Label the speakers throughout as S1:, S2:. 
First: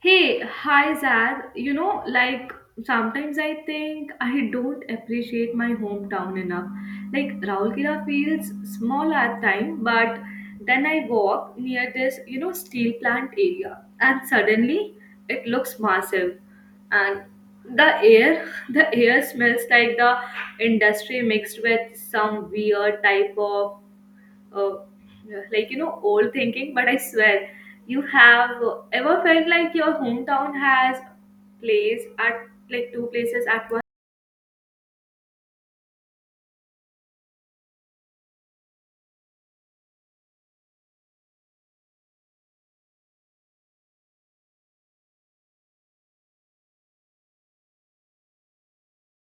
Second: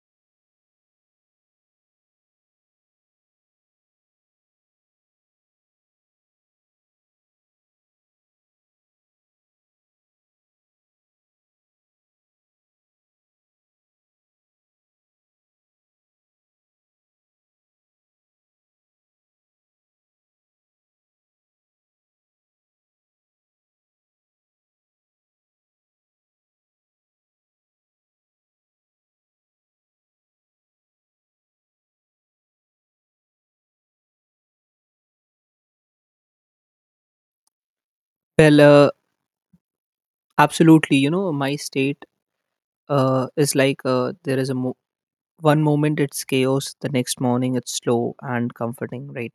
S1: Hey, hi Zad. You know, like sometimes I think I don't appreciate my hometown enough. Like Raulkela feels small at time, but then I walk near this, you know, steel plant area, and suddenly it looks massive, and the air, the air smells like the industry mixed with some weird type of uh, like you know old thinking but I swear you have ever felt like your hometown has place at like two places at once.
S2: Well, uh, absolutely. You know, my state is like there one moment it's chaos, the next morning it's slow and comforting, right?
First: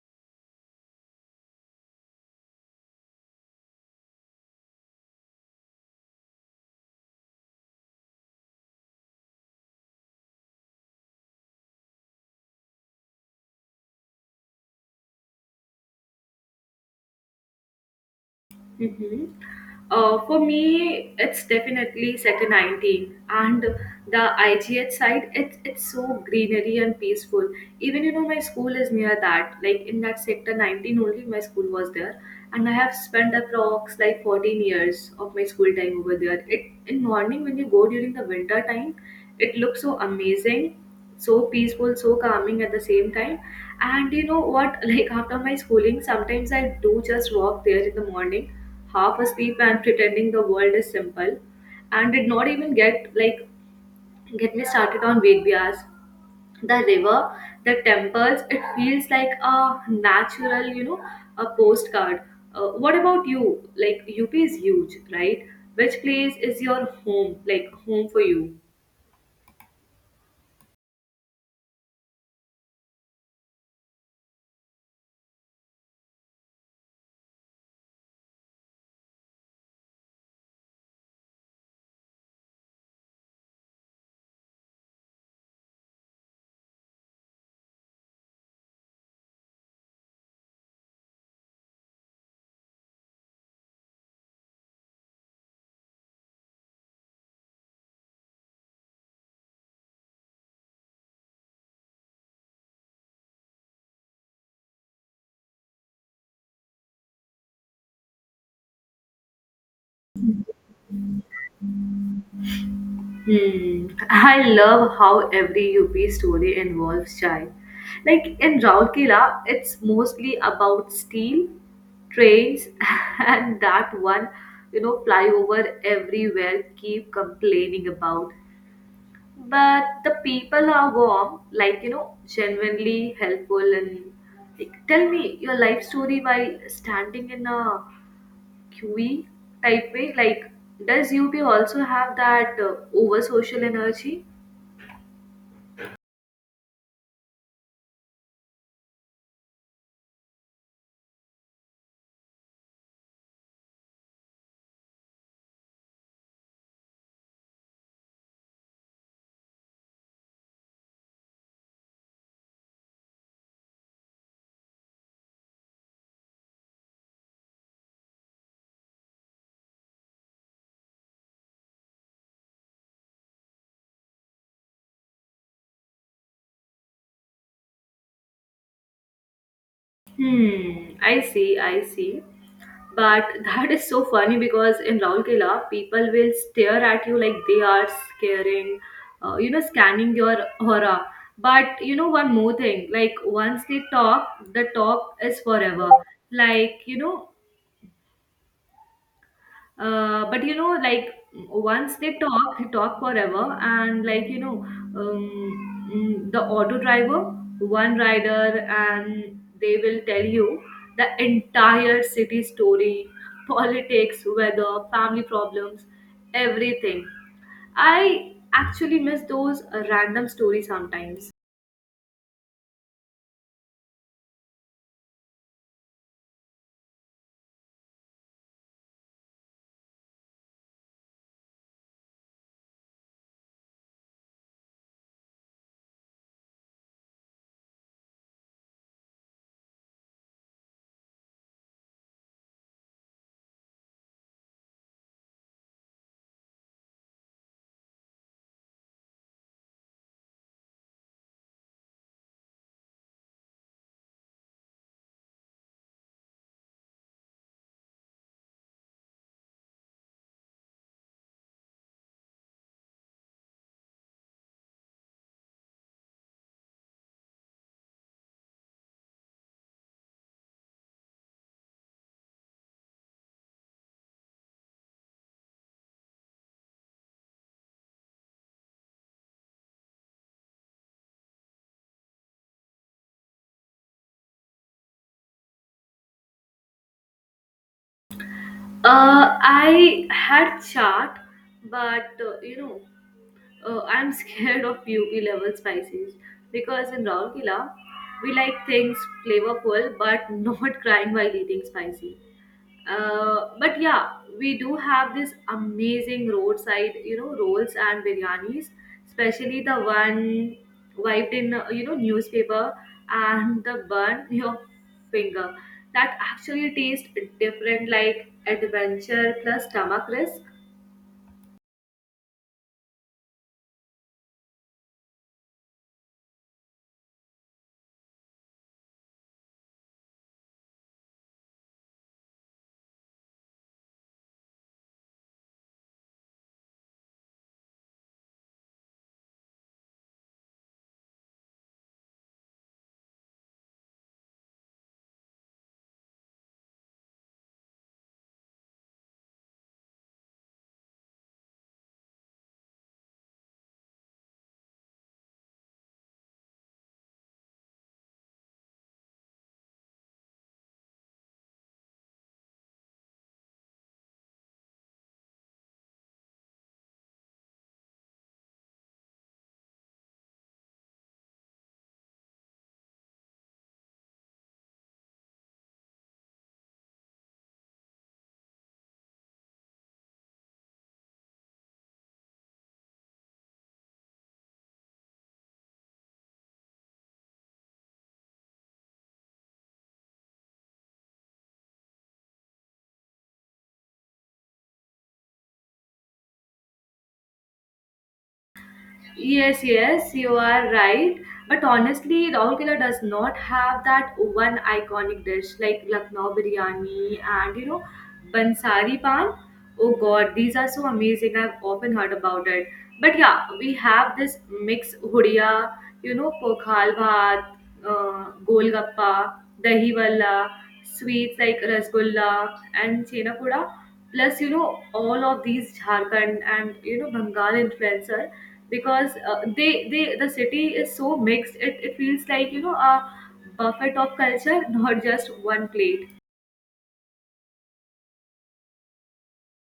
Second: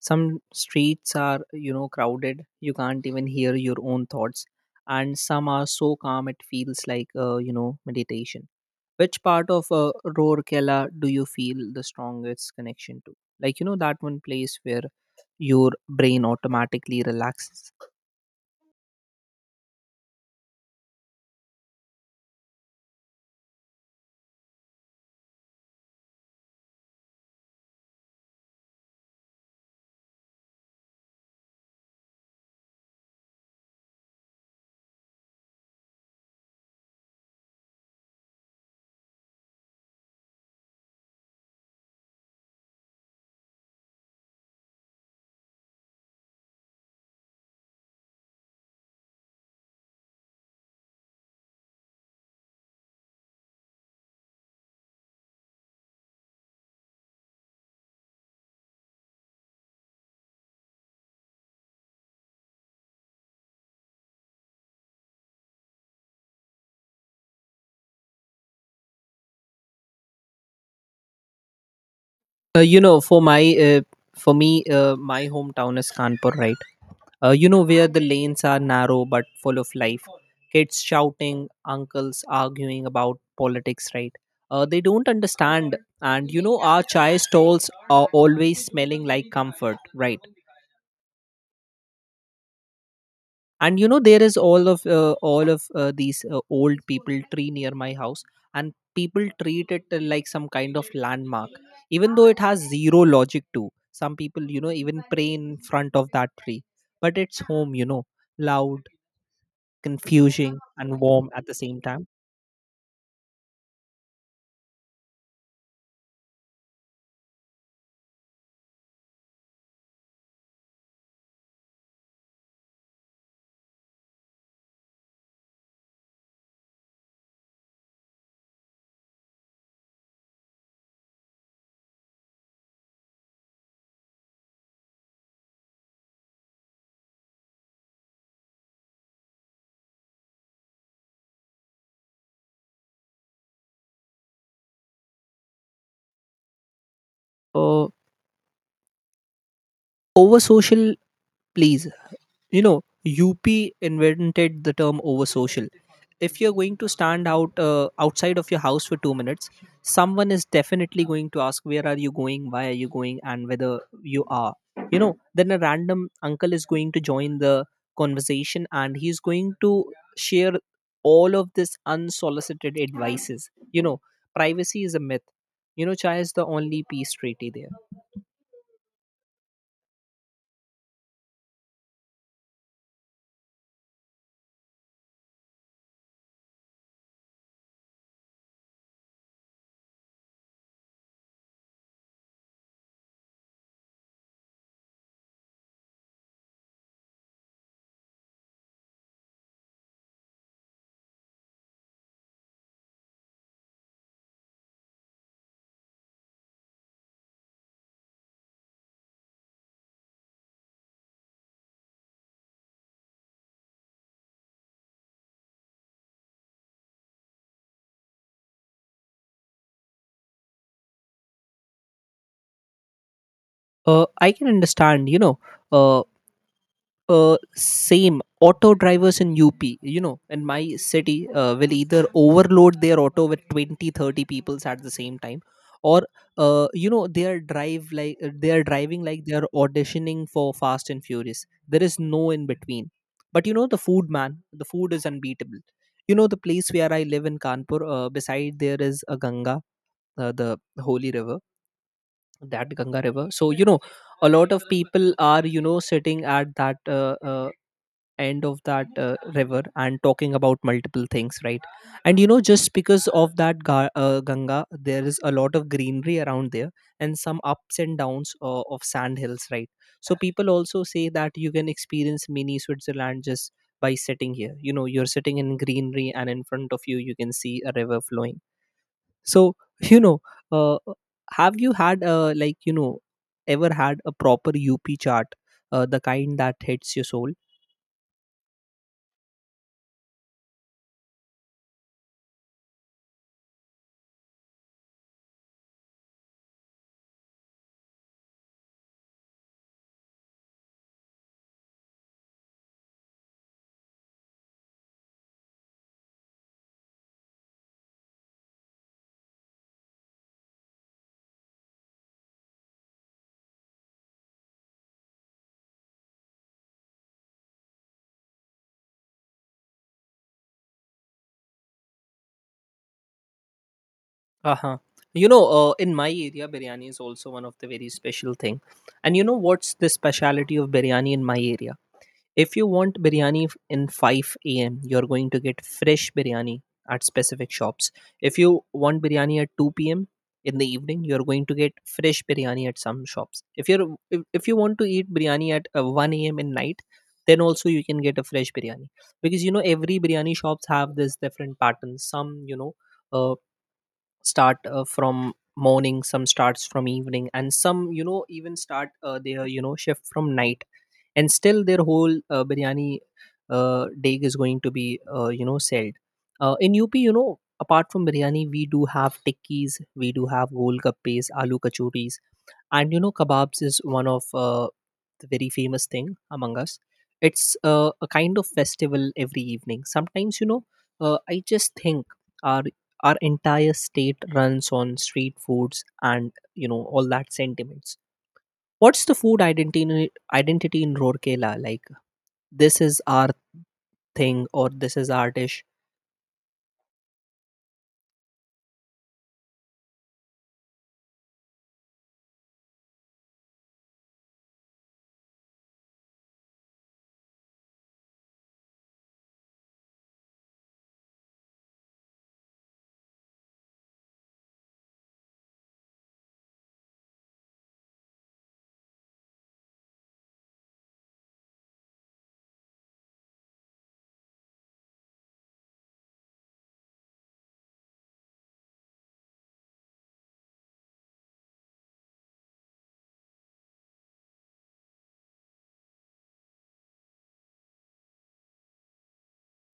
S2: Some streets are, you know, crowded. You can't even hear your own thoughts. And some are so calm it feels like, meditation. Which part of Rourkela do you feel the strongest connection to? Like, you know, that one place where your brain automatically relaxes.
S1: Mm-hmm. For me, it's definitely Sector 19 and the IGH side. It's so greenery and peaceful. Even you know my school is near that. Like in that Sector 19 only, my school was there, and I have spent approx like 14 years of my school time over there. It in morning when you go during the winter time, it looks so amazing, so peaceful, so calming at the same time. And you know what? Like after my schooling, sometimes I do just walk there in the morning half asleep and pretending the world is simple and did not even get me started on Ved Vyas. The river, the temples, it feels like a natural, you know, a postcard. What about you? Like UP is huge, right? Which place is your home? Like home for you?
S2: You know, for my uh, for me, My hometown is Kanpur, right? You know, where the lanes are narrow but full of life. Kids shouting, uncles arguing about politics, right? They don't understand, and you know, our chai stalls are always smelling like comfort, right? And you know, there is all of these old people tree near my house, and people treat it like some kind of landmark, even though it has zero logic. To some people, you know, even pray in front of that tree. But it's home, you know. Loud, confusing, and warm at the same time.
S1: Hmm. I love how every UP story involves chai. Like in Raurkela, it's mostly about steel, trains, and that one, you know, flyover everywhere keep complaining about. But the people are warm, like, you know, genuinely helpful. And like, tell me your life story while standing in a queue type way. Like, does UP also have that over social energy?
S2: uh, Over social? Please. You know, UP invented the term over social. If you're going to stand outside of your house for 2 minutes, someone is definitely going to ask, where are you going? Why are you going? And whether you are. You know, then a random uncle is going to join the conversation, and he's going to share all of this unsolicited advices. You know, privacy is a myth. You know, chai is the only peace treaty there.
S1: Hmm, I see, I see. But that is so funny because in Raulkela, people will stare at you like they are scaring, you know, scanning your aura. But you know, one more thing, like once they talk, the talk is forever. Like, you know, but you know, like once they talk forever, and like you know, the auto driver, one rider, and they will tell you the entire city story, politics, weather, family problems, everything. I actually miss those random stories sometimes.
S2: I can understand, uh, same auto drivers in up, you know, in my city will either overload their auto with twenty, thirty 30 peoples at the same time, or they are driving like they are auditioning for Fast and Furious. There is no in between. But you know, the food, man, the food is unbeatable. You know, the place where I live in Kanpur, beside there is a Ganga, the holy river, that Ganga river. So you know, a lot of people are, you know, sitting at that end of that river and talking about multiple things, right? And you know, just because of Ganga, there is a lot of greenery around there, and some ups and downs of sand hills, right? So people also say that you can experience mini Switzerland just by sitting here. You know, you're sitting in greenery, and in front of you, you can see a river flowing. So you know, uh, have you had, ever had a proper up chart, the kind that hits your soul?
S1: I had chat, but you know, I'm scared of UP level spices because in Raurkela, we like things flavorful but not crying while eating spicy. But yeah, we do have this amazing roadside, you know, rolls and biryanis, especially the one wiped in, you know, newspaper and the bun your finger. That actually tastes different, like adventure plus stomach risk.
S2: Uh-huh. You know, in my area, biryani is also one of the very special thing. And you know what's the speciality of biryani in my area? If you want biryani in 5 a.m., you're going to get fresh biryani at specific shops. If you want biryani at 2 p.m. in the evening, you're going to get fresh biryani at some shops. If you want to eat biryani at 1 a.m. in night, then also you can get a fresh biryani, because you know, every biryani shops have this different patterns. Some, you know. Uh, Start from morning, some starts from evening, and some, you know, even start their, you know, shift from night, and still their whole biryani day is going to be, sold. In up, you know, apart from biryani, we do have tikkis, we do have gol gappes, aloo kachoris, and you know, kebabs is one of the very famous thing among us. It's a kind of festival every evening. Sometimes, you know, I just think our our entire state runs on street foods. And you know, all that sentiments, what's the food identity in Rorkela? Like, this is our thing, or this is our dish.
S1: Yes, yes, you are right. But honestly, Rahulkela does not have that one iconic dish like Lucknow biryani and you know, Bansari pan. Oh God, these are so amazing. I've often heard about it. But yeah, we have this mix hudiya, you know, pokhal bhat, golgappa, dahi valla, sweets like rasgulla and chena poda. Plus, you know, all of these Jharkhand and you know Bengal influencer because the city is so mixed, it feels like you know a buffet of culture not just one plate.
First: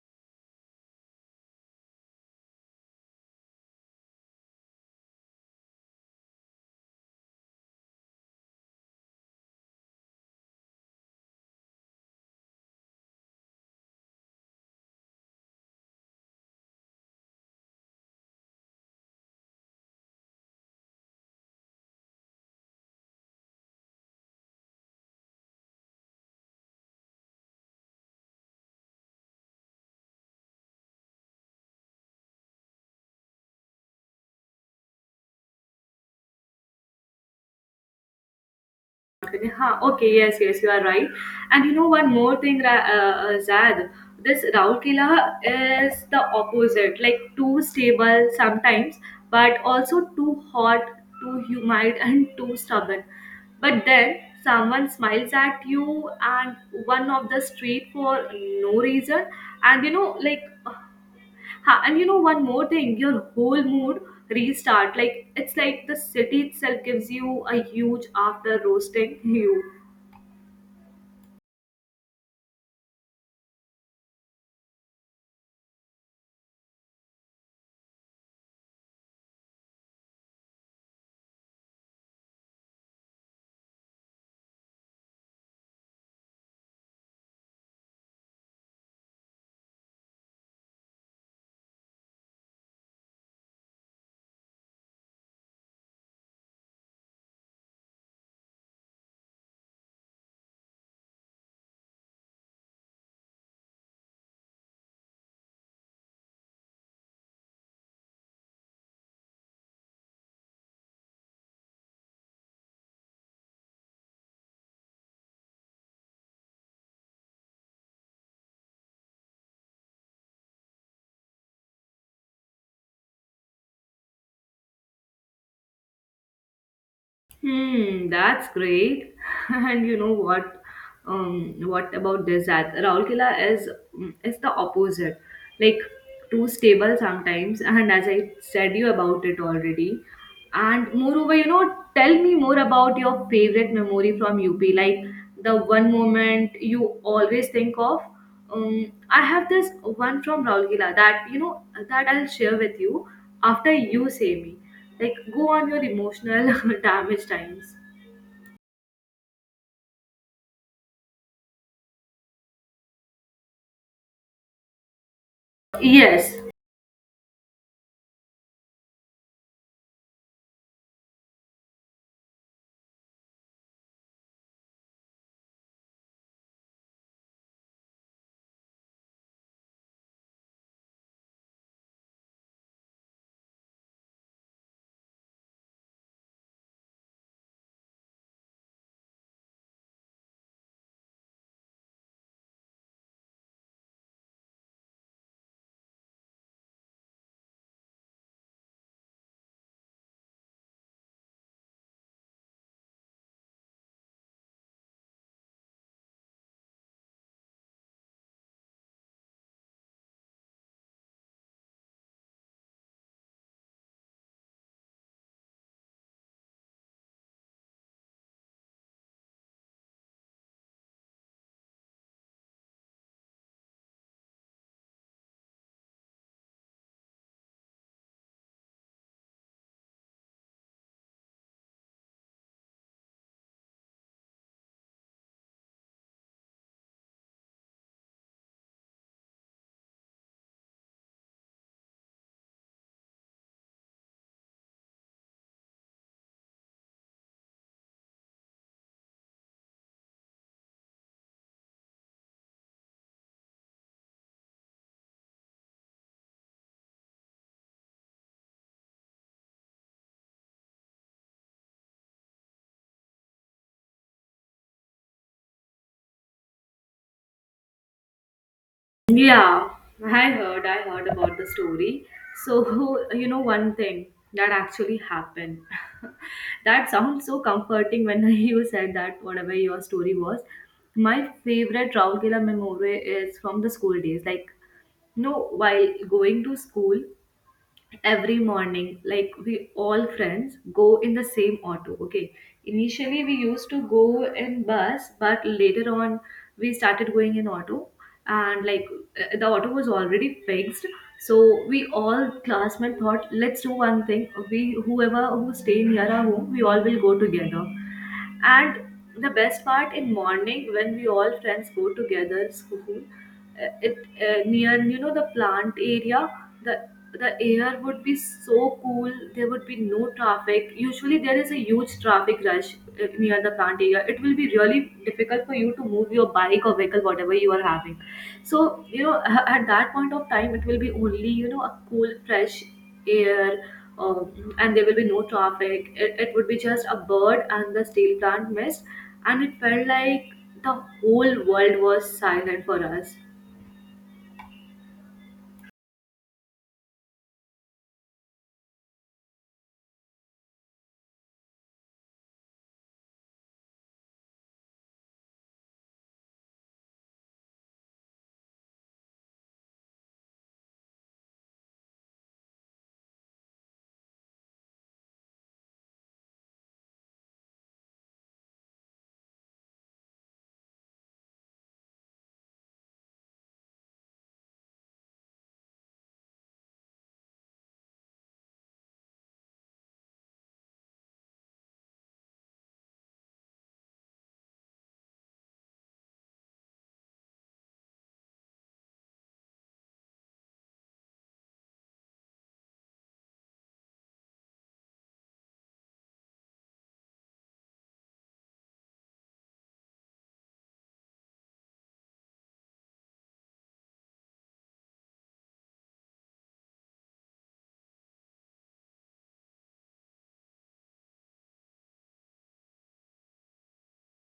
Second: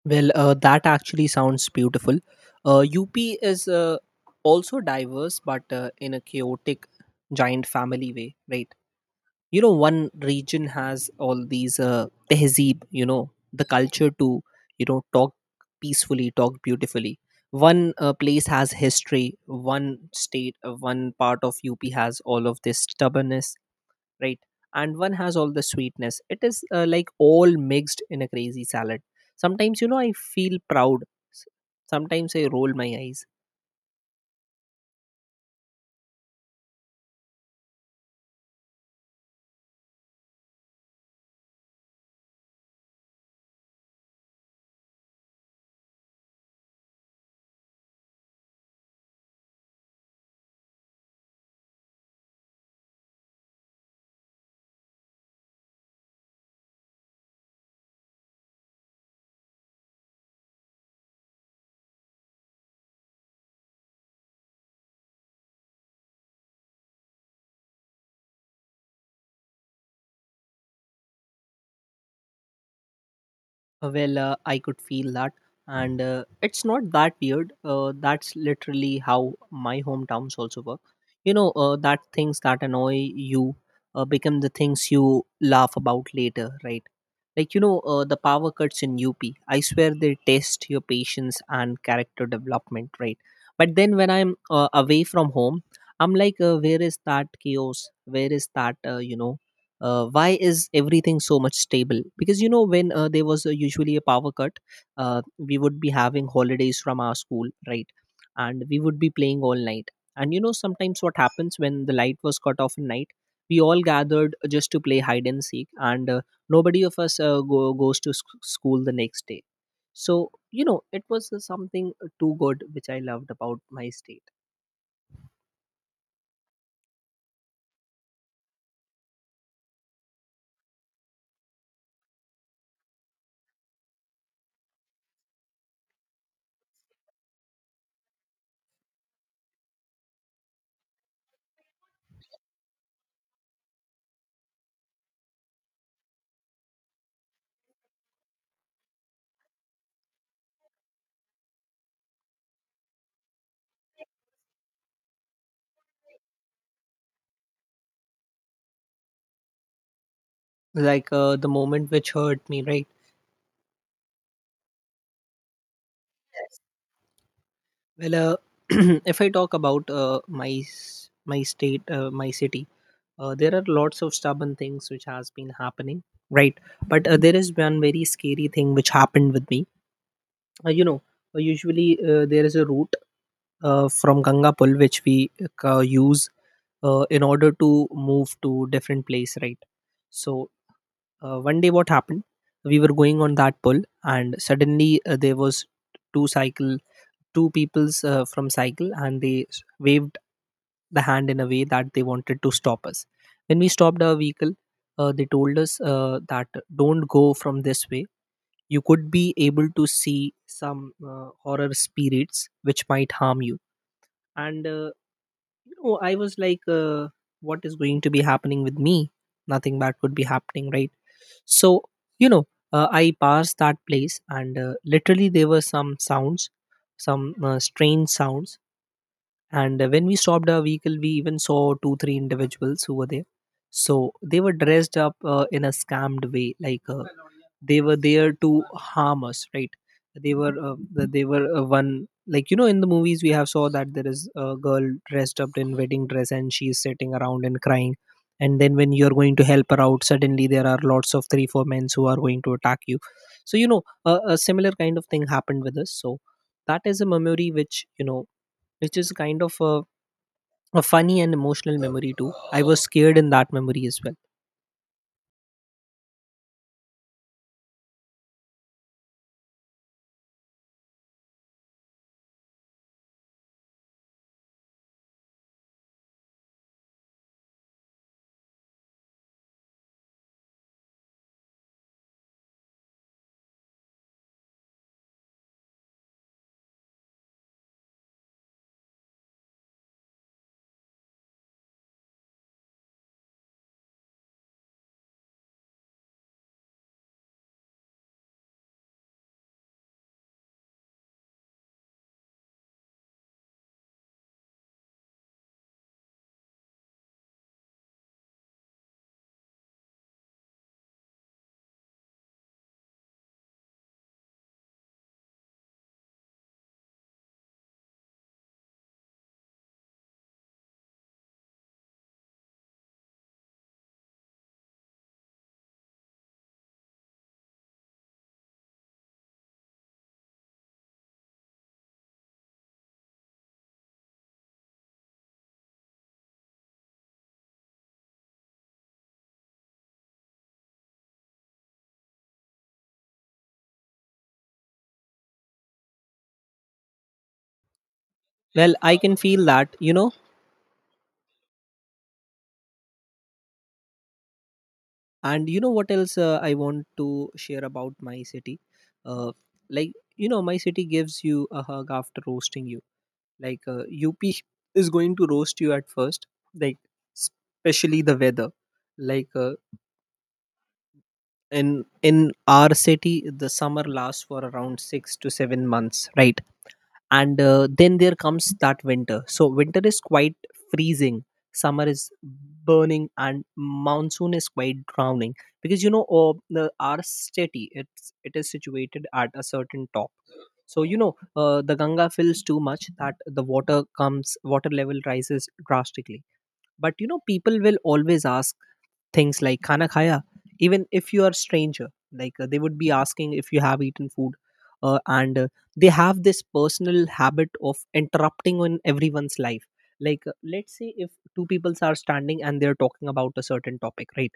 S2: Well, that actually sounds beautiful. UP is also diverse, but in a chaotic, giant family way, right? You know, one region has all these tehzeeb, you know, the culture to, you know, talk peacefully, talk beautifully. One place has history, one part of UP has all of this stubbornness, right, and one has all the sweetness. It is like all mixed in a crazy salad. Sometimes, you know, I feel proud. S- Sometimes I roll my eyes.
S1: Okay, huh, okay, yes, yes, you are right, and you know one more thing, Zad, this Raukela is the opposite, like too stable sometimes, but also too hot, too humid, and too stubborn. But then someone smiles at you and one of the street for no reason, and you know like, ha, and you know one more thing, your whole mood restart. Like, it's like the city itself gives you a huge after roasting you.
S2: Well, I could feel that, and it's not that weird. That's literally how my hometowns also work. You know, that things that annoy you become the things you laugh about later, right? Like, you know, the power cuts in UP, I swear they test your patience and character development, right? But then when I'm away from home, I'm like, where is that chaos? Where is that, why is everything so much stable? Because you know, when there was usually a power cut, we would be having holidays from our school, right? And we would be playing all night. And you know, sometimes what happens, when the light was cut off at night, we all gathered just to play hide and seek, and nobody of us goes to school the next day. So you know, it was something too good, which I loved about my state.
S1: Hmm, that's great. And you know what? What about this? That Raulkela is the opposite, like too stable sometimes. And as I said you about it already. And moreover, you know, tell me more about your favorite memory from UP, like the one moment you always think of. I have this one from Raulkela that you know that I'll share with you after you say me, like, go on your emotional damage times.
S2: Like the moment which hurt me, right.
S1: Yes,
S2: Well, if I talk about my state, my city, there are lots of stubborn things which has been happening, right? But there is one very scary thing which happened with me. You know, usually there is a route from Gangapur which we use in order to move to different place, right? So one day, what happened? We were going on that pull, and suddenly there was two cycle, two people's from cycle, and they waved the hand in a way that they wanted to stop us. When we stopped our vehicle, they told us that don't go from this way. You could be able to see some horror spirits which might harm you. And no, I was like, what is going to be happening with me? Nothing bad could be happening, right? So, you know, I passed that place, and literally there were some sounds, some strange sounds. And when we stopped our vehicle, we even saw two, three individuals who were there. So they were dressed up in a scammed way, like they were there to harm us, right? They they were one, like you know, in the movies we have saw that there is a girl dressed up in wedding dress, and she is sitting around and crying, and then when you're going to help her out, suddenly there are lots of three four men who are going to attack you. So you know, a similar kind of thing happened with us. So that is a memory which, you know, which is kind of a funny and emotional memory too. I was scared in that memory as well.
S1: yeah, I heard about the story. So you know one thing that actually happened, that sounds so comforting when you said that whatever your story was, my favorite Raugela memory is from the school days, like no, while going to school, every morning like we all friends go in the same auto. Okay, initially we used to go in bus, but later on we started going in auto. And like, the auto was already fixed. So we all classmates thought, let's do one thing, we whoever who stay near our home, we all will go together. And the best part, in morning when we all friends go together school, it near you know the plant area, the the air would be so cool, there would be no traffic. Usually there is a huge traffic rush near the plant area. It will be really difficult for you to move your bike or vehicle, whatever you are having. So you know, at that point of time, it will be only you know a cool fresh air. um, and there will be no traffic, it would be just a bird and the steel plant mist. And it felt like the whole world was silent for us.
S2: Well, I can feel that, you know. And you know what else, I want to share about my city, uh, like you know, my city gives you a hug after roasting you. Like up is going to roast you at first, like especially the weather. Like in our city, the summer lasts for around 6 to 7 months, right? And then there comes that winter. So winter is quite freezing, summer is burning, and monsoon is quite drowning. Because you know, our city, it is situated at a certain top. So you know, the Ganga fills too much that the water comes water level rises drastically. But you know, people will always ask things like "Khana khaya," even if you are stranger. Like they would be asking if you have eaten food, and they have this personal habit of interrupting on everyone's life. Like let's say if two peoples are standing and they're talking about a certain topic, right?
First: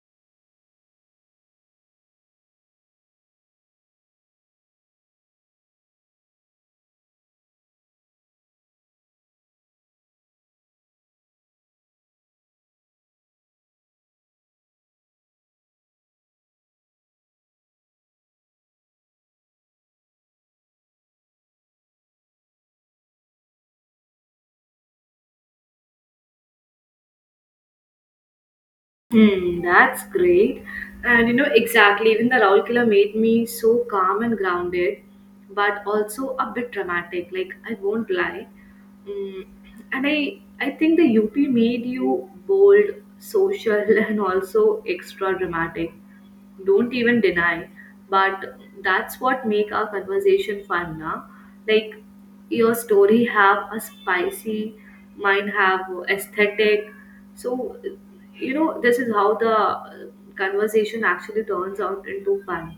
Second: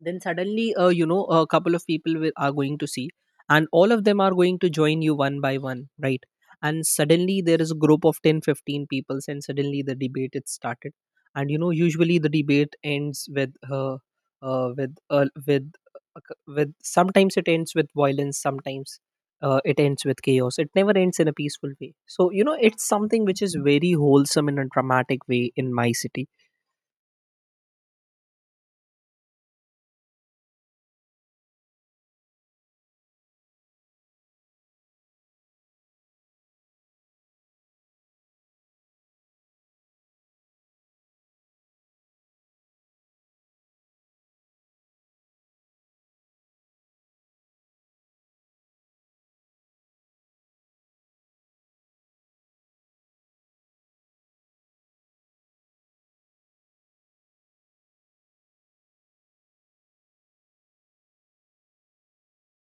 S2: then suddenly a couple of people are going to see, and all of them are going to join you one by one, right? And suddenly there is a group of 10, 15 people, and suddenly the debate it started. And usually the debate ends uh, with uh, with uh, with sometimes it ends with violence. Sometimes it ends with chaos. It never ends in a peaceful way, so it's something which is very wholesome in a dramatic way in my city.
S1: Hmm, that's great. And you know, exactly, even the Raulkela made me so calm and grounded, but also a bit dramatic, like I won't lie. Mm, and I think the UP made you bold, social, and also extra dramatic. Don't even deny, but that's what make our conversation fun now. Like, your story have a spicy, mine have aesthetic. So you know this is how the conversation actually turns out into fun.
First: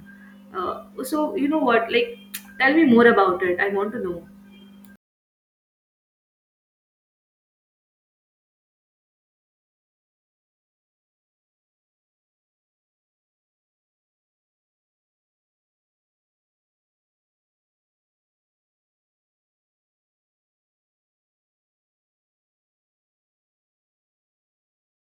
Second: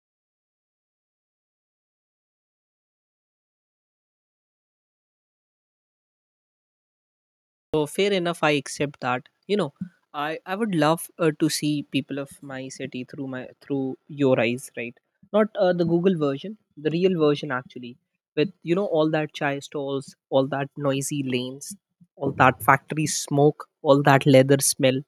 S1: So you know what, like, tell me more about it, I want to know.
S2: So fair enough, I accept that. I would love to see people of my city through my through your eyes, right? Not the Google version, the real version actually, with all that chai stalls, all that noisy lanes, all that factory smoke, all that leather smell,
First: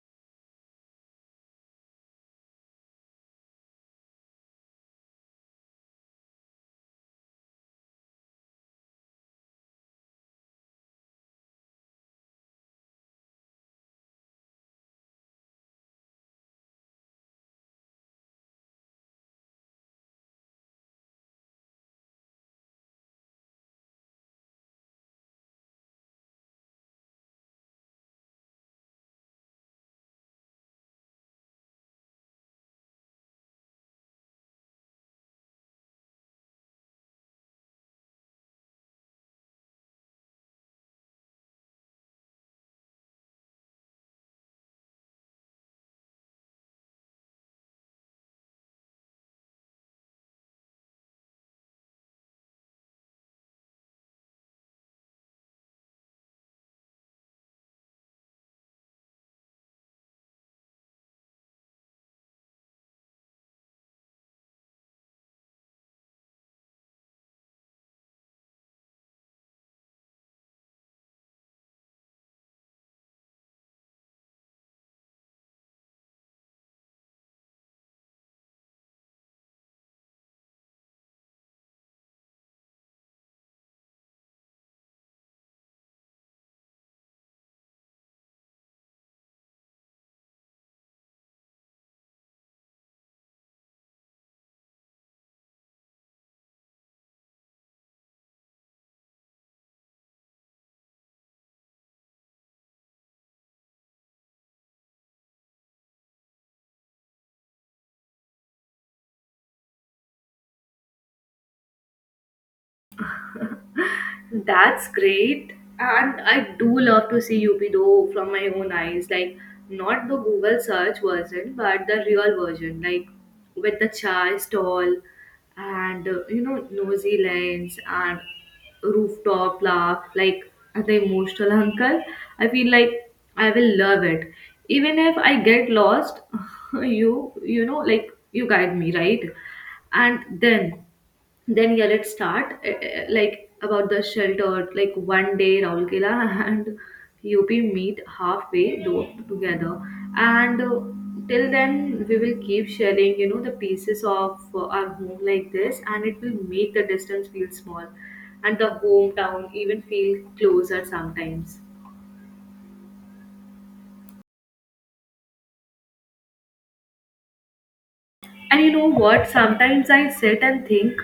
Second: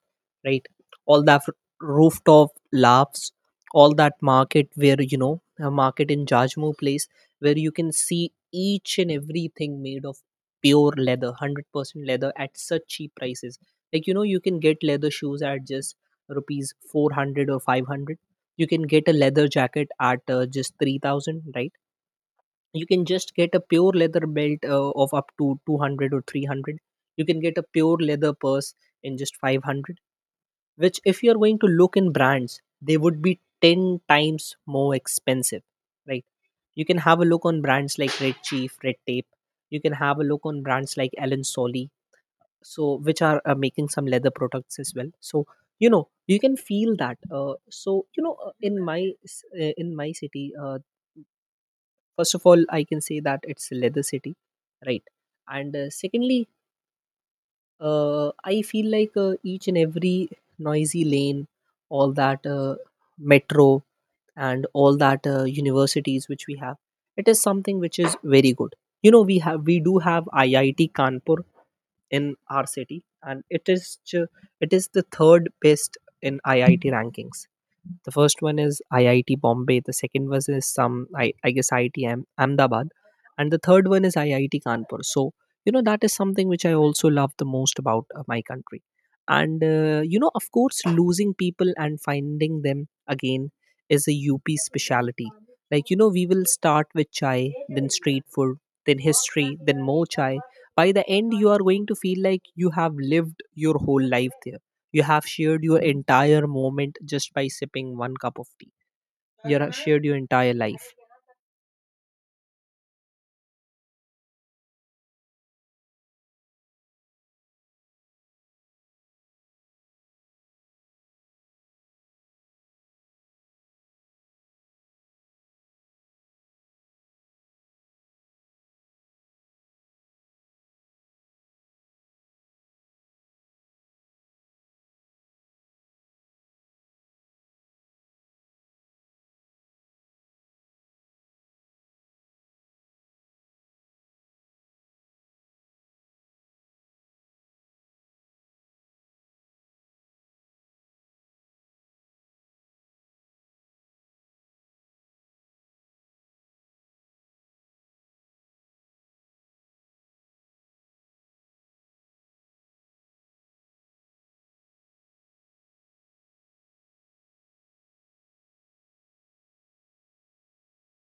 S2: right? All that rooftop laughs, all that market where a market in Jajmo place, where you can see each and everything made of pure leather, 100% leather, at such cheap prices. Like you can get leather shoes at just rupees 400 or 500. You can get a leather jacket at just 3,000, right? You can just get a pure leather belt of up to 200 or 300. You can get a pure leather purse in just 500, which, if you're going to look in brands, they would be 10 times more expensive, right? You can have a look on brands like Red Chief, Red Tape. You can have a look on brands like ellen solly, so, which are making some leather products as well. So you can feel that. So in my city, first of all, I can say that it's leather city, right? And secondly, uh, I feel like each and every noisy lane, all that metro, and all that universities which we have, it is something which is very good. You know we have we do have IIT Kanpur in our city, and it is it is the third best in IIT rankings. The first one is IIT Bombay. The second was is some, I guess, IIT Ahmedabad, and the third one is IIT Kanpur. So that is something which I also love the most about my country. And you know, of course, losing people and finding them again is a UP speciality. Like you know, we will start with chai, then street food, then history, then more chai. By the end, you are going to feel like you have lived your whole life there, you have shared your entire moment just by sipping one cup of tea. You have shared your entire life.
S1: That's great. And I do love to see UP though from my own eyes. Like, not the Google search version, but the real version. Like, with the chai stall and, you know, nosy lens and rooftop laugh. Like, the emotional uncle. I feel like I will love it. Even if I get lost, like, you guide me, right? And then, yeah, let's start, like about the shelter, like one day Raulkela and UP meet halfway together, and till then we will keep sharing you know the pieces of our home like this, and it will make the distance feel small, and the hometown even feel closer sometimes. And you know what? Sometimes I sit and think,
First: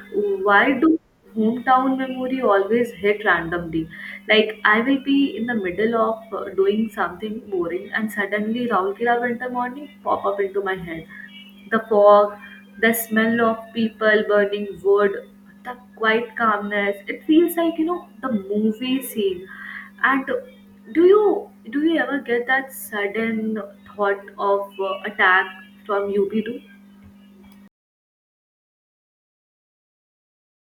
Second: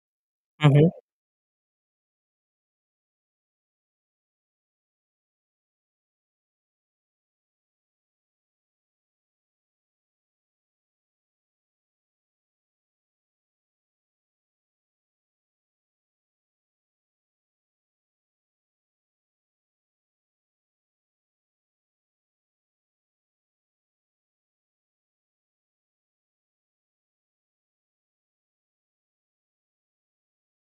S1: why
S2: Hmm.
S1: do hometown memory always hit randomly? Like I will be in the middle of doing something boring, and suddenly Raulkela winter morning pop up into my head. The fog, the smell of people burning wood, the quiet calmness. It feels like you know the movie scene. And do you do you ever get that sudden thought of attack from UP too?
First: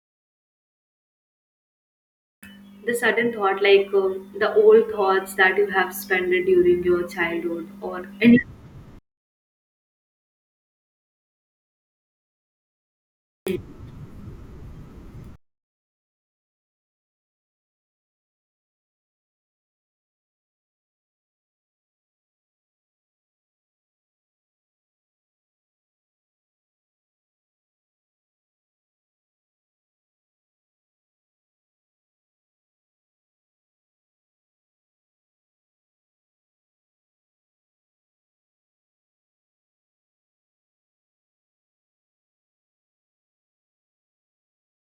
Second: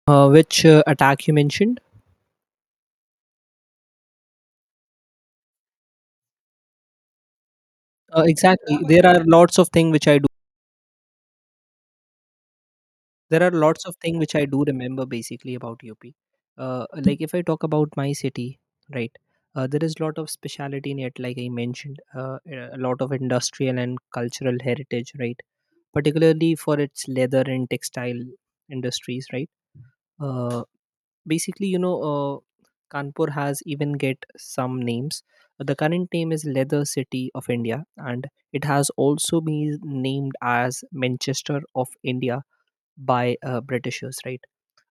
S2: Which attack you mentioned?
S1: The sudden thought, like, the old thoughts that you have spent during your childhood or any.
S2: Exactly. There are lots of things which I do. There are lots of things which I do remember basically about UP. Like if I talk about my city, right? There is lot of speciality in it, like I mentioned, a lot of industrial and cultural heritage, right? Particularly for its leather and textile industries, right? Uh, Basically, Kanpur has even get some names. The current name is leather city of India, and it has also been named as Manchester of India by Britishers, right?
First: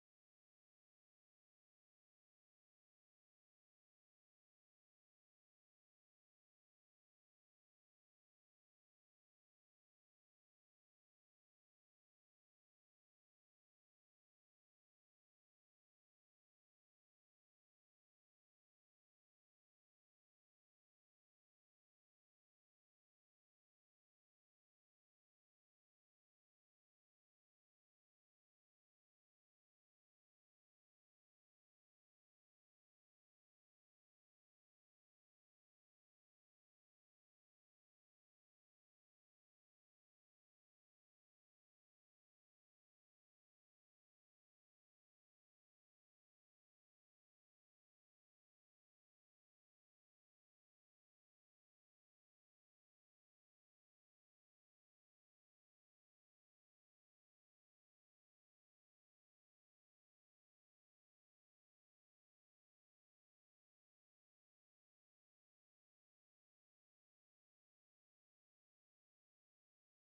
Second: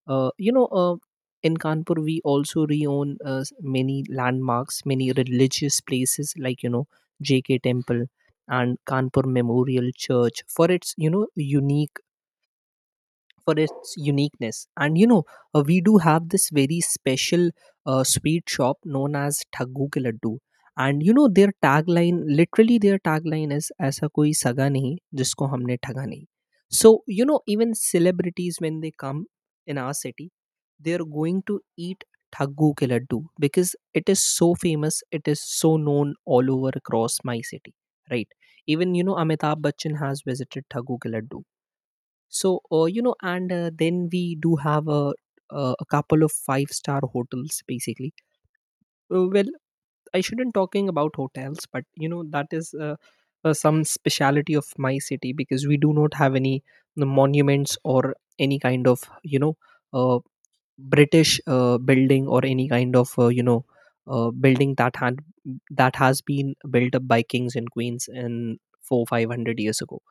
S2: uh, you know uh, in Kanpur, we also reown many landmarks, many religious places, like you know, JK Temple and Kanpur Memorial Church, for its you know unique for its uniqueness. And you know, we do have this very special sweet shop known as Thaggu Ke Laddu. And you know, their tagline, literally their tagline is "Aisa koi saga nahi jisko humne thaga nahi." So you know, even celebrities, when they come in our city, they're going to eat Thaggu Ke Laddu, because it is so famous. It is so known all over across my city, right? Even you know, Amitabh Bachchan has visited Thaggu Ke Laddu. So, you know, and then we do have a couple of five-star hotels, basically. Well, I shouldn't talking about hotels, but you know that is some speciality of my city, because we do not have any, the monuments or any kind of, you know, uh, British building, or any kind of, you know, building that had that has been built up by kings and queens in four five hundred years ago.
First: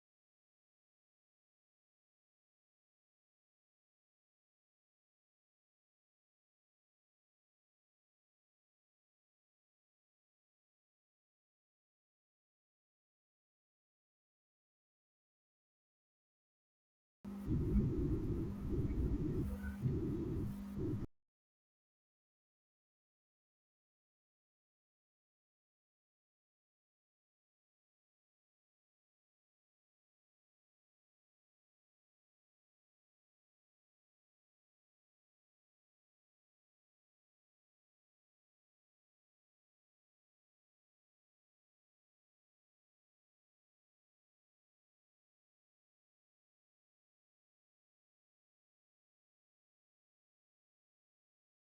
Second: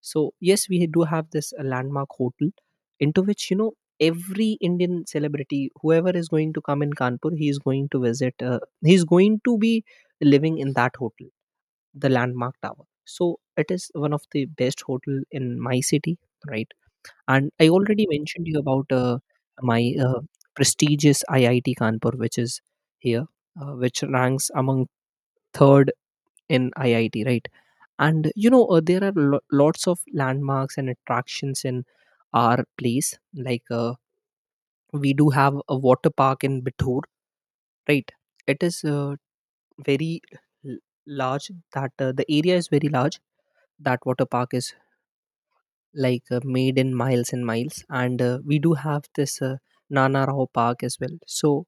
S2: So yes, we do have this landmark hotel, into which, you know, every Indian celebrity, whoever is going to come in Kanpur, he is going to visit. He is going to be living in that hotel, the Landmark Tower. So it is one of the best hotel in my city, right? And I already mentioned you about my prestigious IIT Kanpur, which is here, which ranks among third in IIT, right? And you know, there are lots of landmarks and attractions in our place. Like, we do have a water park in Bittur, right? It is, very l- large, that the area is very large, that water park is like, made in miles and miles. And we do have this Nana Rao Park as well. So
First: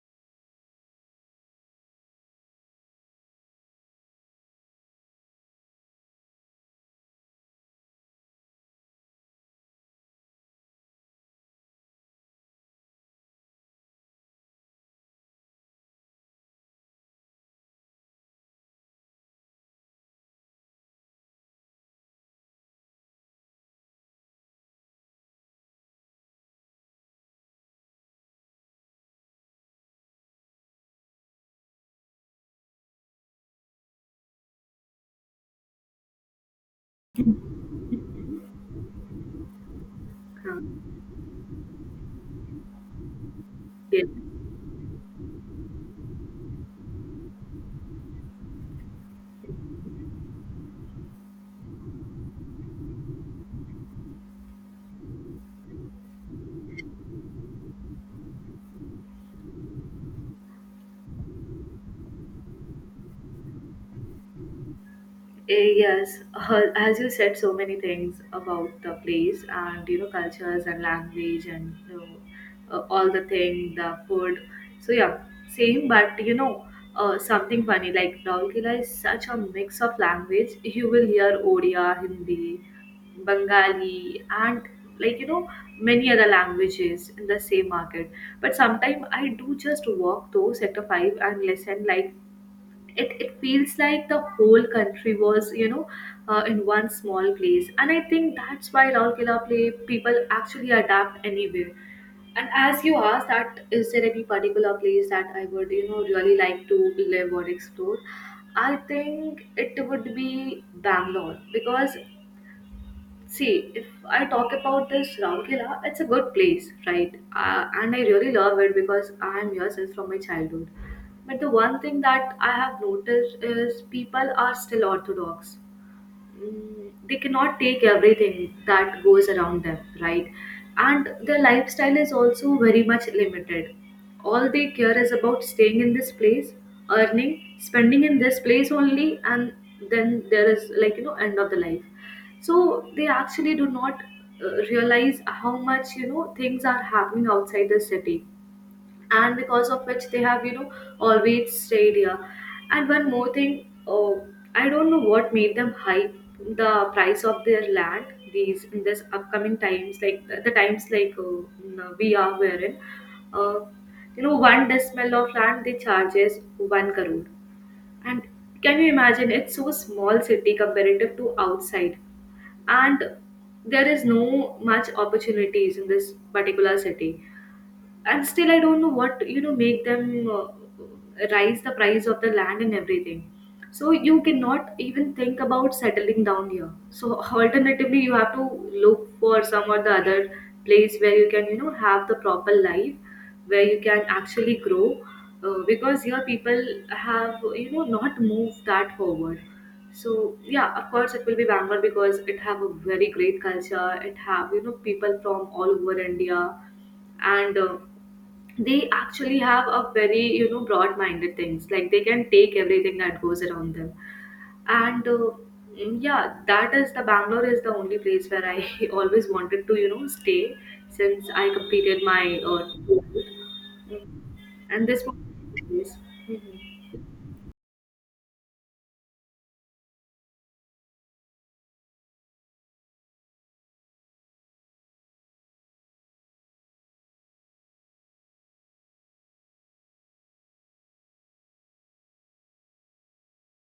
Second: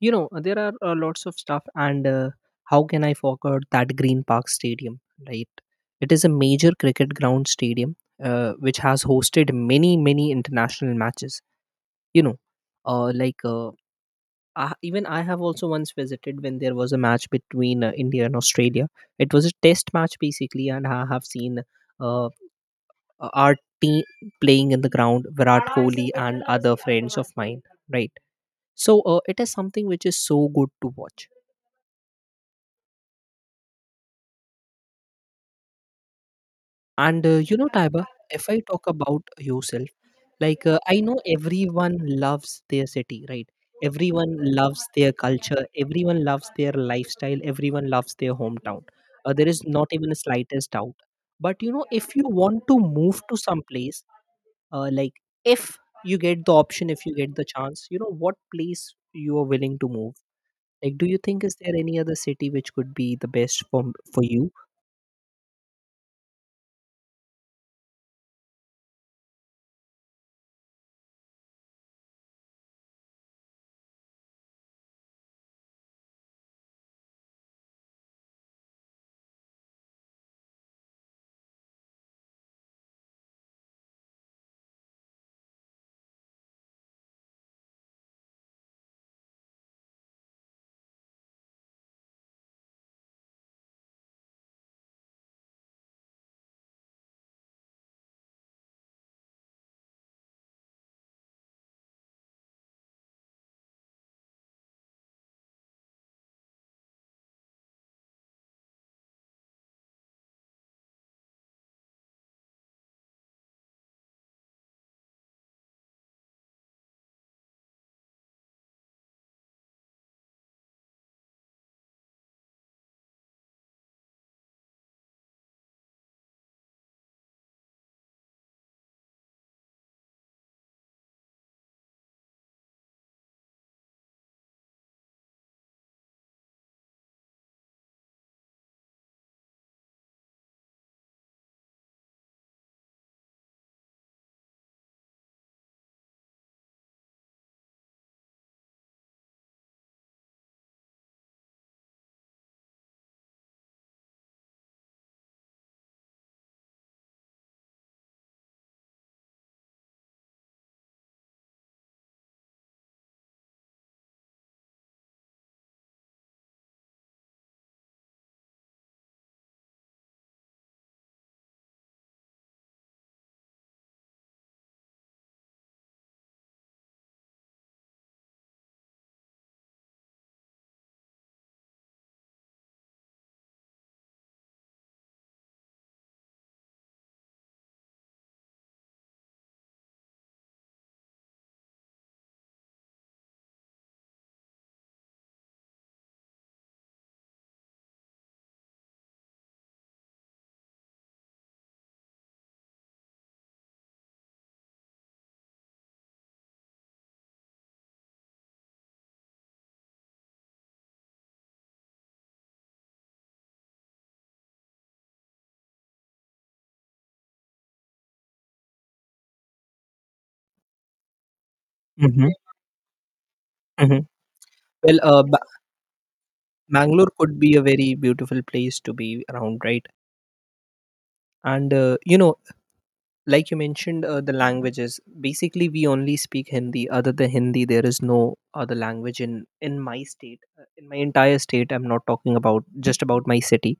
S2: you know, there are, lots of stuff. And how can I forget that Green Park Stadium, right? It is a major cricket ground stadium, which has hosted many, many international matches, you know. uh, like uh, Even I have also once visited, when there was a match between India and Australia. It was a test match basically, and I have seen uh, our team playing in the ground, Virat Kohli and other friends of mine, right? So it is something which is so good to watch. And you know, Taiba, if I talk about yourself, like,
S1: um,
S2: I know everyone loves their city, right?
S1: yeah.
S2: Everyone loves their culture, everyone loves their lifestyle, everyone loves their hometown. There is not even the slightest doubt. But you know, if you want to move to some place, like, if you get the option, if you get the chance, you know, what place you are willing to move? Like, do you think, is there any other city which could be the best for you?
S1: Yes, as you said so many things about the place and you know cultures and language and you know, all the thing the food, so yeah, same. But you know, something funny, like Raul Kila is such a mix of language. You will hear Odia, Hindi, Bengali, and like you know many other languages in the same market. But sometimes I do just walk those sector 5 and listen. Like it feels like the whole country was you know in one small place, and I think that's why Raurkela play people actually adapt anywhere. And as you asked, that is there any particular place that I would you know really like to live or explore? I think it would be Bangalore, because see, if I talk about this Raukela, it's a good place, right? And I really love it because I am here since from my childhood. But the one thing that I have noticed is people are still orthodox, they cannot take everything that goes around them, right? And their lifestyle is also very much limited. All they care is about staying in this place, earning, spending in this place only, and then there is like, you know, end of the life. So they actually do not realize how much, you know, things are happening outside the city, and because of which they have you know always stayed here. And one more thing, oh, I don't know what made them hype the price of their land these in this upcoming times, like the times like we are wherein, uh, you know, one decimal of land they charges 1 crore. And can you imagine, it's so small city comparative to outside, and there is no much opportunities in this particular city. And still I don't know what you know make them rise the price of the land and everything. So you cannot even think about settling down here, so alternatively you have to look for some or the other place where you can you know have the proper life, where you can actually grow. Because here people have you know not moved that forward. So yeah, of course it will be Bangalore because it have a very great culture, it have you know people from all over India. And they actually have a very you know broad minded things, like they can take everything that goes around them. And yeah, that is the Bangalore is the only place where I always wanted to you know stay since I completed
S2: Mm-hmm.
S1: my
S2: Mm-hmm.
S1: 12th, and
S2: Well,
S1: this was
S2: uh,
S1: the place.
S2: Bangalore could be a very beautiful place to be around, right? And, you know, like you mentioned, the languages. Basically, we only speak Hindi. Other than Hindi, there is no other language in my state, in my entire state. I'm not talking about just about my city.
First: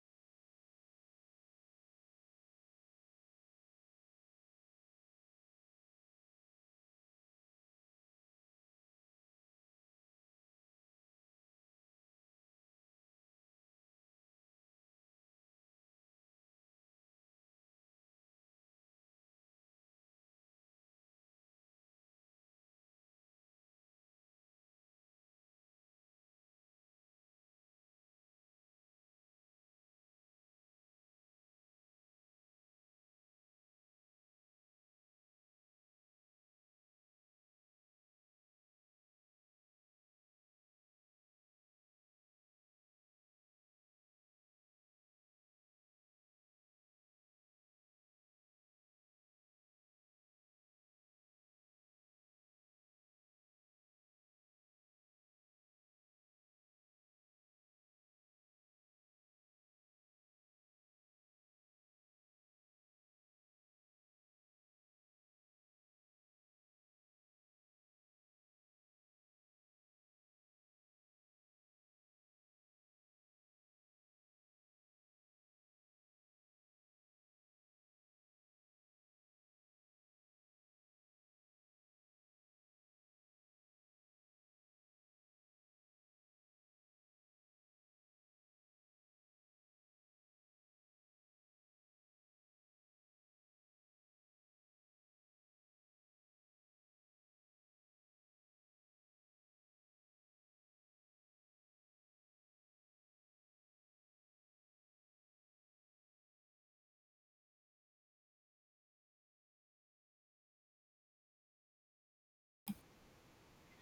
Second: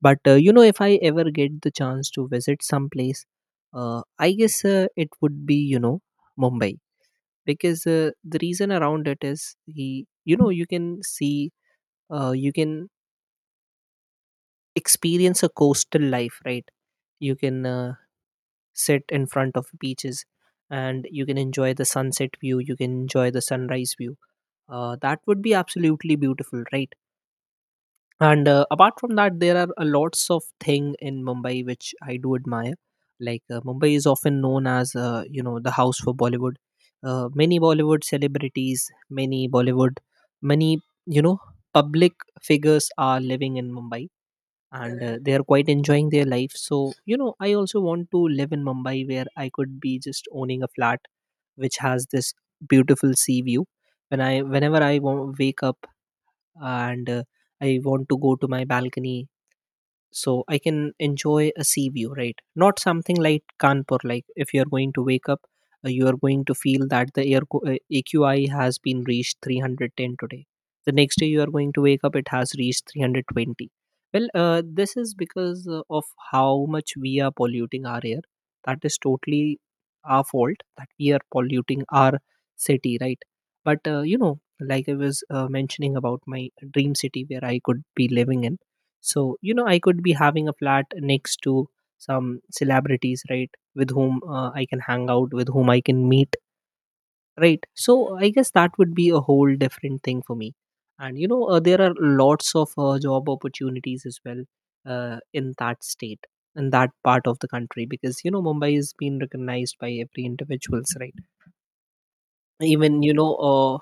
S2: But, you know, if I ever get the chance to visit some place, I guess it would be, you know, Mumbai, because the reason around it is, you can see, you can experience a coastal life, right? You can sit in front of beaches, and you can enjoy the sunset view, you can enjoy the sunrise view. That would be absolutely beautiful, right? And, apart from that, there are a lots of thing in Mumbai which I do admire. Like, Mumbai is often known as, you know, the house for Bollywood. Many Bollywood celebrities, many bollywood many you know public figures are living in Mumbai, and they are quite enjoying their life. So I also want to live in Mumbai, where I could be just owning a flat which has this beautiful sea view. Whenever I wake up, and, I want to go to my balcony, so I can enjoy a sea view, right? Not something like Kanpur, like if you're going to wake up, you are going to feel that the air AQI has been reached 310 today. The next day, you are going to wake up, it has reached 320. Well, this is because of how much we are polluting our air. That is totally our fault, that we are polluting our city, right? But, you know, like I was, mentioning about my dream city where I could be living in. So, you know, I could be having a flat next to some celebrities, right? With whom, I can hang out, with whom I can meet, right? So, I guess that would be a whole different thing for me. And, you know, there are lots of, job opportunities as well, in that state, in that part of the country, because, you know, Mumbai is being recognized by every individuals, right? Even, you know,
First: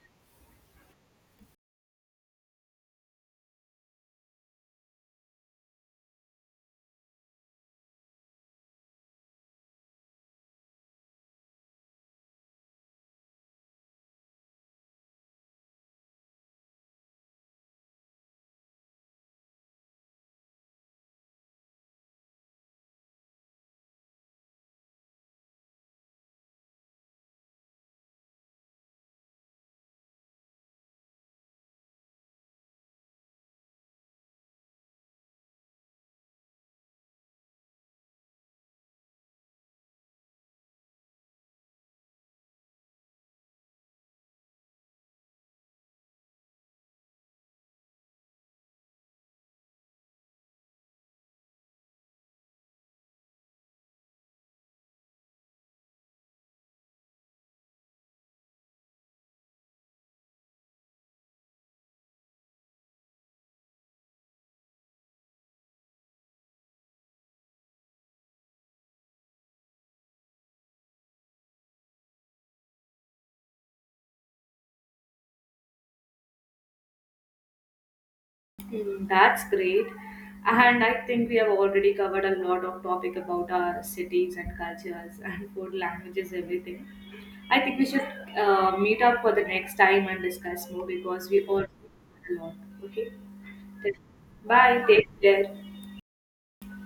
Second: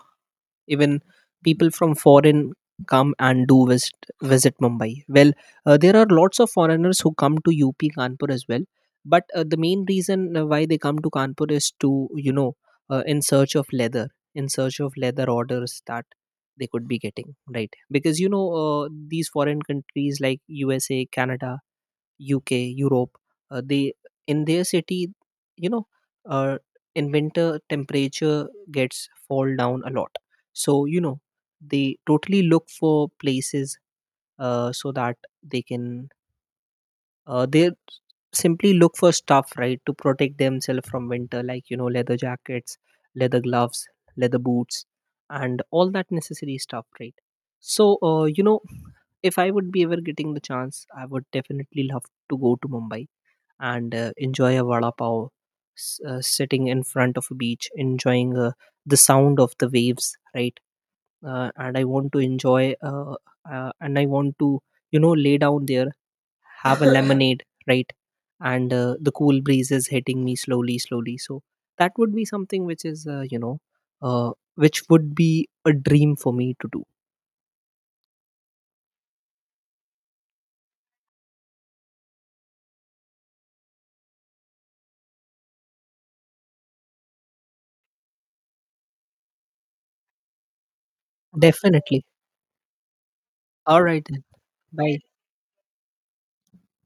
S2: even people from foreign come and do visit, Mumbai. Well, there are lots of foreigners who come to UP Kanpur as well, but, the main reason, why they come to Kanpur is to, you know, uh, in search of leather in search of leather orders that they could be getting, right? Because, you know, these foreign countries like USA, Canada, UK, Europe, they, in their city, you know, uh, in winter, temperature gets fall down a lot. So you know, they totally look for places, so that they can they simply look for stuff, right, to protect themselves from winter, like you know, leather jackets, leather gloves, leather boots, and all that necessary stuff, right? So, you know, if I would be ever getting the chance, I would definitely love to go to Mumbai, and, enjoy a vada pav, sitting in front of a beach, enjoying, the sound of the waves, right? And I want to enjoy, And I want to, you know, lay down there, have a lemonade, right? And, the cool breeze is hitting me slowly, slowly. So that would be something which is, which would be a dream for me to do.
S1: Hmm, that's great. And I think we have already covered a lot of topic about our cities and cultures and food, languages, everything. I think we should meet up for the next time and discuss more because we all
S2: Definitely.
S1: a lot. Okay.
S2: All right then.
S1: Bye.
S2: Bye.
S1: Take care.